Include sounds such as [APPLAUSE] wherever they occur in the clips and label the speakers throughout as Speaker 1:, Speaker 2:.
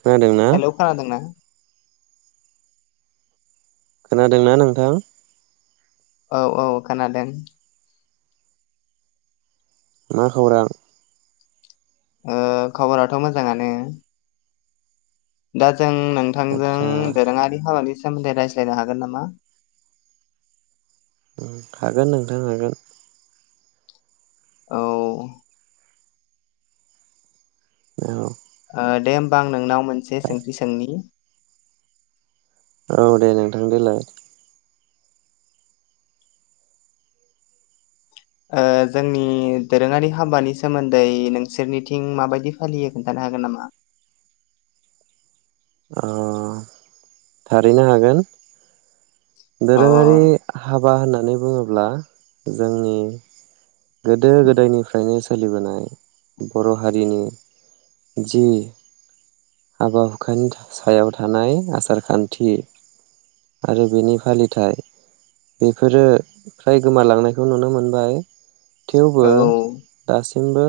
Speaker 1: खोनादोंना
Speaker 2: [INAUDIBLE] हेलौ खोनादोंना?
Speaker 1: खोनादोंना नोंथां?
Speaker 2: औ औ खोनादों
Speaker 1: मा खौरां?
Speaker 2: ओ खबराथ' मोजाङानो। दा जों नोंथांजों
Speaker 1: आदसा
Speaker 2: दोरोङारि हाबानि सोमोन्दै रायज्लायनो हागोन नामा?
Speaker 1: ओम हागोन नोंथां हागोन।
Speaker 2: औ
Speaker 1: औ
Speaker 2: ओ दे होनब आं नोंनाव मोनसे सोंथि सोंनि
Speaker 1: औ दे नोंथां देलाय।
Speaker 2: ओ जोंनि दोरोङारि हाबानि सोमोन्दै नोंसोरनिथिं माबायदि फालियो खोन्थानो हागोन नामा?
Speaker 1: अ थारैनो हागोन
Speaker 2: अ
Speaker 1: दोरोङारि हाब हाबा होननानै बुङोब्ला जोंनि गोदो गोदायनिफ्रायनो सोलिबोनाय बर' हारिनि जि हाबा हुखानि सायाव थानाय आसार खान्थि आरो बेनि फालिथाय बेफोरो फ्राय गोमालांनायखौ नुनो मोनबाय
Speaker 2: औ
Speaker 1: थेवबो दासि बो।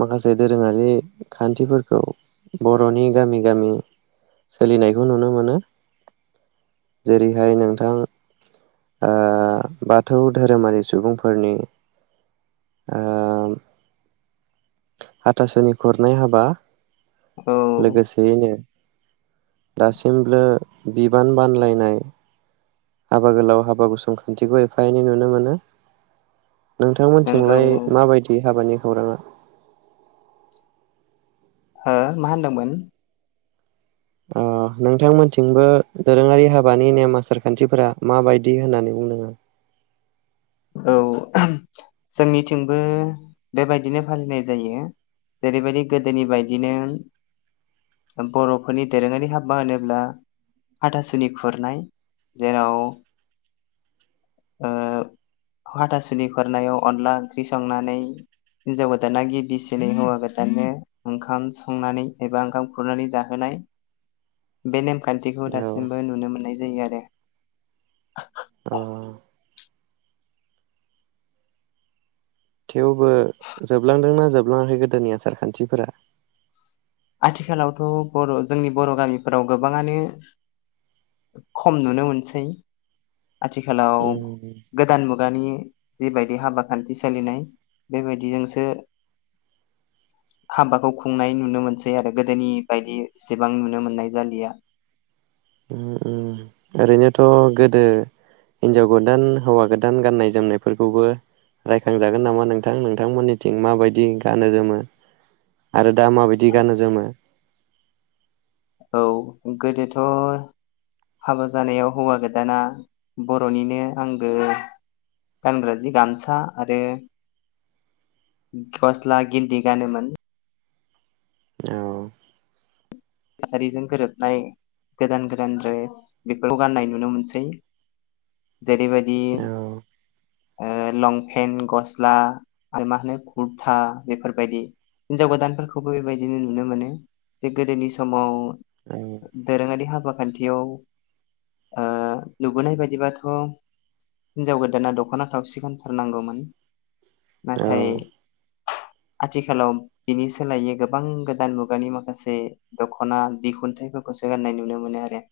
Speaker 1: माखासे दोरोङारि खान्थिफोरखौ बर'नि गामि गामि सोलिनायखौ नुनो मोनो जेरैहाय नोंथां। ओ बाथौ धोरोमारि सुबुंफोरनि। ओ। हाथासुनि खुरनाय हाबा।
Speaker 2: औ
Speaker 1: लोगोसेयैनो। दासिमबो बिबान बानलायनाय। हाबा गोलाव हाबा गुसं खान्थिखौ एफा एनै नुनो मोनो।
Speaker 2: नंगौ
Speaker 1: नोंथांमोनथिलाय
Speaker 2: औ
Speaker 1: माबायदि हाबानि। खौराङा।
Speaker 2: हो मा होनदोंमोन?
Speaker 1: अ नोंथांमोनथिंबो दोरोङारि हाबानि नेम आसारखान्थिफोरा माबायदि होननानै बुंदों?
Speaker 2: औ जोंनिथिंबो बेबायदिनो फालिनाय जायो जेरैबायदि गोदोनि बायदिनो बर'फोरनि दोरोङारि हाबा होनोब्ला हाथासुनि खुरनाय जेराव। ओ हाथासुनि खुरनायाव अनला ओंख्रि संनानै हिनजाव गोदाना गिबिसिनै हौवा गोदाननो ओंखाम संनानै एबा ओंखाम खुरनानै जाहोनाय बे ने। खान्थिखौ
Speaker 1: औ
Speaker 2: दासिमबो नुनो मोननाय। जायो आरो।
Speaker 1: अ। थेवबो जोबलांदोंना जोबलाङाखै गोदोनि आसार खान्थिफोरा?
Speaker 2: आथिखालावथ' बर' जोंनि बर' गामिफोराव गोबाङानो खम नुनो मोनसै। आथिखालाव
Speaker 1: उम
Speaker 2: गोदान मुगानि। जिबायदि हाबा खान्थि सोलिनाय बेबायदिजोंसो हाबाखौ खुंनाय नुनो मोनसै आरो गोदोनि बायदि एसेबां नुनो मोननाय जालिया।
Speaker 1: ओम ओम ओरैनोथ' गोदो हिनजाव गोदान हौवा गोदान गाननाय जोमनायफोरखौबो रायखांजागोन नामा नोंथां नोंथांमोननिथिं माबायदि गानो जोमो आरो। दा माबायदि गानो जोमो।
Speaker 2: औ गोदोथ' हाबा जानायाव हौवा गोदाना बर'निनो आंगो गानग्रा जि गामसा आरो गस्ला गिन्दि गानोमोन।
Speaker 1: औ
Speaker 2: थासारिजों गोरोबनाय गोदान गोदान रेस बेफोरखौ गाननाय नुनो मोनसै जेरैबायदि।
Speaker 1: औ।
Speaker 2: ओ लंपेन्ट गस्ला आरो मा होनो कुरथा बेफोरबायदि हिनजाव गोदानफोरखौबो बेबायदिनो नुनो मोनो जे गोदोनि। समाव
Speaker 1: औ
Speaker 2: दोरोङारि हाबा खान्थियाव नुबोनाय बायदिबाथ' हिनजाव गोदाना दख'ना थाव सि गांथारनांगौमोन
Speaker 1: औ
Speaker 2: नाथाय आथिखालाव बिनि सोलायै गोबां गोदान मुगानि माखासे। दख'ना दिखुनथाइफोरखौसो गाननाय नुनो मोनो आरो।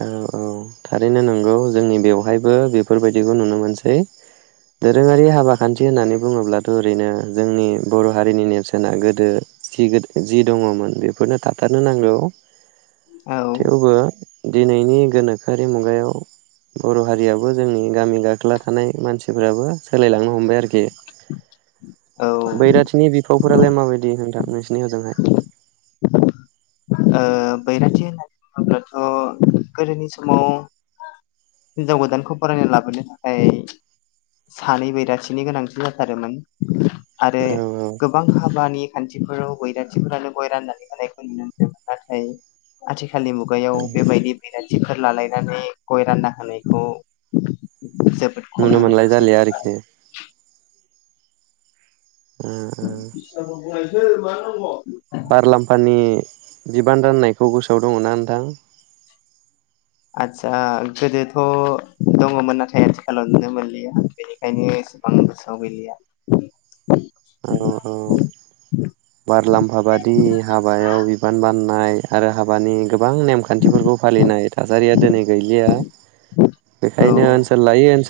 Speaker 1: औ औ थारैनो नंगौ जोंनि बेवहायबो बेफोरबायदिखौ नुनो मोनसै दोरोङारि हाबा खान्थि होननानै बुङोब्लाथ' ओरैनो जोंनि बर' हारिनि नेरसोनना गोदो जि दङमोन बेफोरनो थाथारनो नांगौ।
Speaker 2: औ
Speaker 1: थेवबो। दिनैनि गोनोखो। आखोरि मुगायाव बर' हारियाबो जोंनि गामि गाखोला थानाय मानसिफोराबो सोलायलांनो हमबाय आरोखि।
Speaker 2: औ
Speaker 1: [UNINTELLIGIBLE] सिखावफोरालाय माबायदि नोंथां नोंसिनि हजोंहाय।
Speaker 2: ओ बैराथि होननानै बुङोब्लाथ' गोदोनि समाव हिनजाव गोदानखौ बरायना लाबोनो थाखाय सानै बैराथिनि गोनांथि जाथारमोन। आरो
Speaker 1: औ
Speaker 2: गोबां हाबानि खान्थिफोराव बैराथिफोरानो गय राननानै होनायखौ नुनो मोनोमोन। नाथाय आथिख खालनि मुगायाव
Speaker 1: औ
Speaker 2: बेबायदि बै राथिफोर लालायनानै गय रानना होनायखौ जोबोद खम
Speaker 1: नु
Speaker 2: नुनो
Speaker 1: मोनलाय
Speaker 2: मोनसै
Speaker 1: जलिया आरोखि उम उम
Speaker 2: थो मा दङ।
Speaker 1: बारलाम्फानि बिबान राननायखौ गोसोआव दङ ना नोंथां
Speaker 2: आदसा गोदोथ' दङमोन नाथाय आथिखालाव नुनो मोनलिया बेनिखायनो एसेबां गोसोआव गैलिया
Speaker 1: औ औ बारलाम्फा बादि हाबायाव बिबान बाननाय आरो हाब बानि गोबां नेमखान्थिफोरखौ फालिनाय थासारिया दिनै गैलिया बेखायनो
Speaker 2: औ
Speaker 1: ओनसोल लायै ओनसोल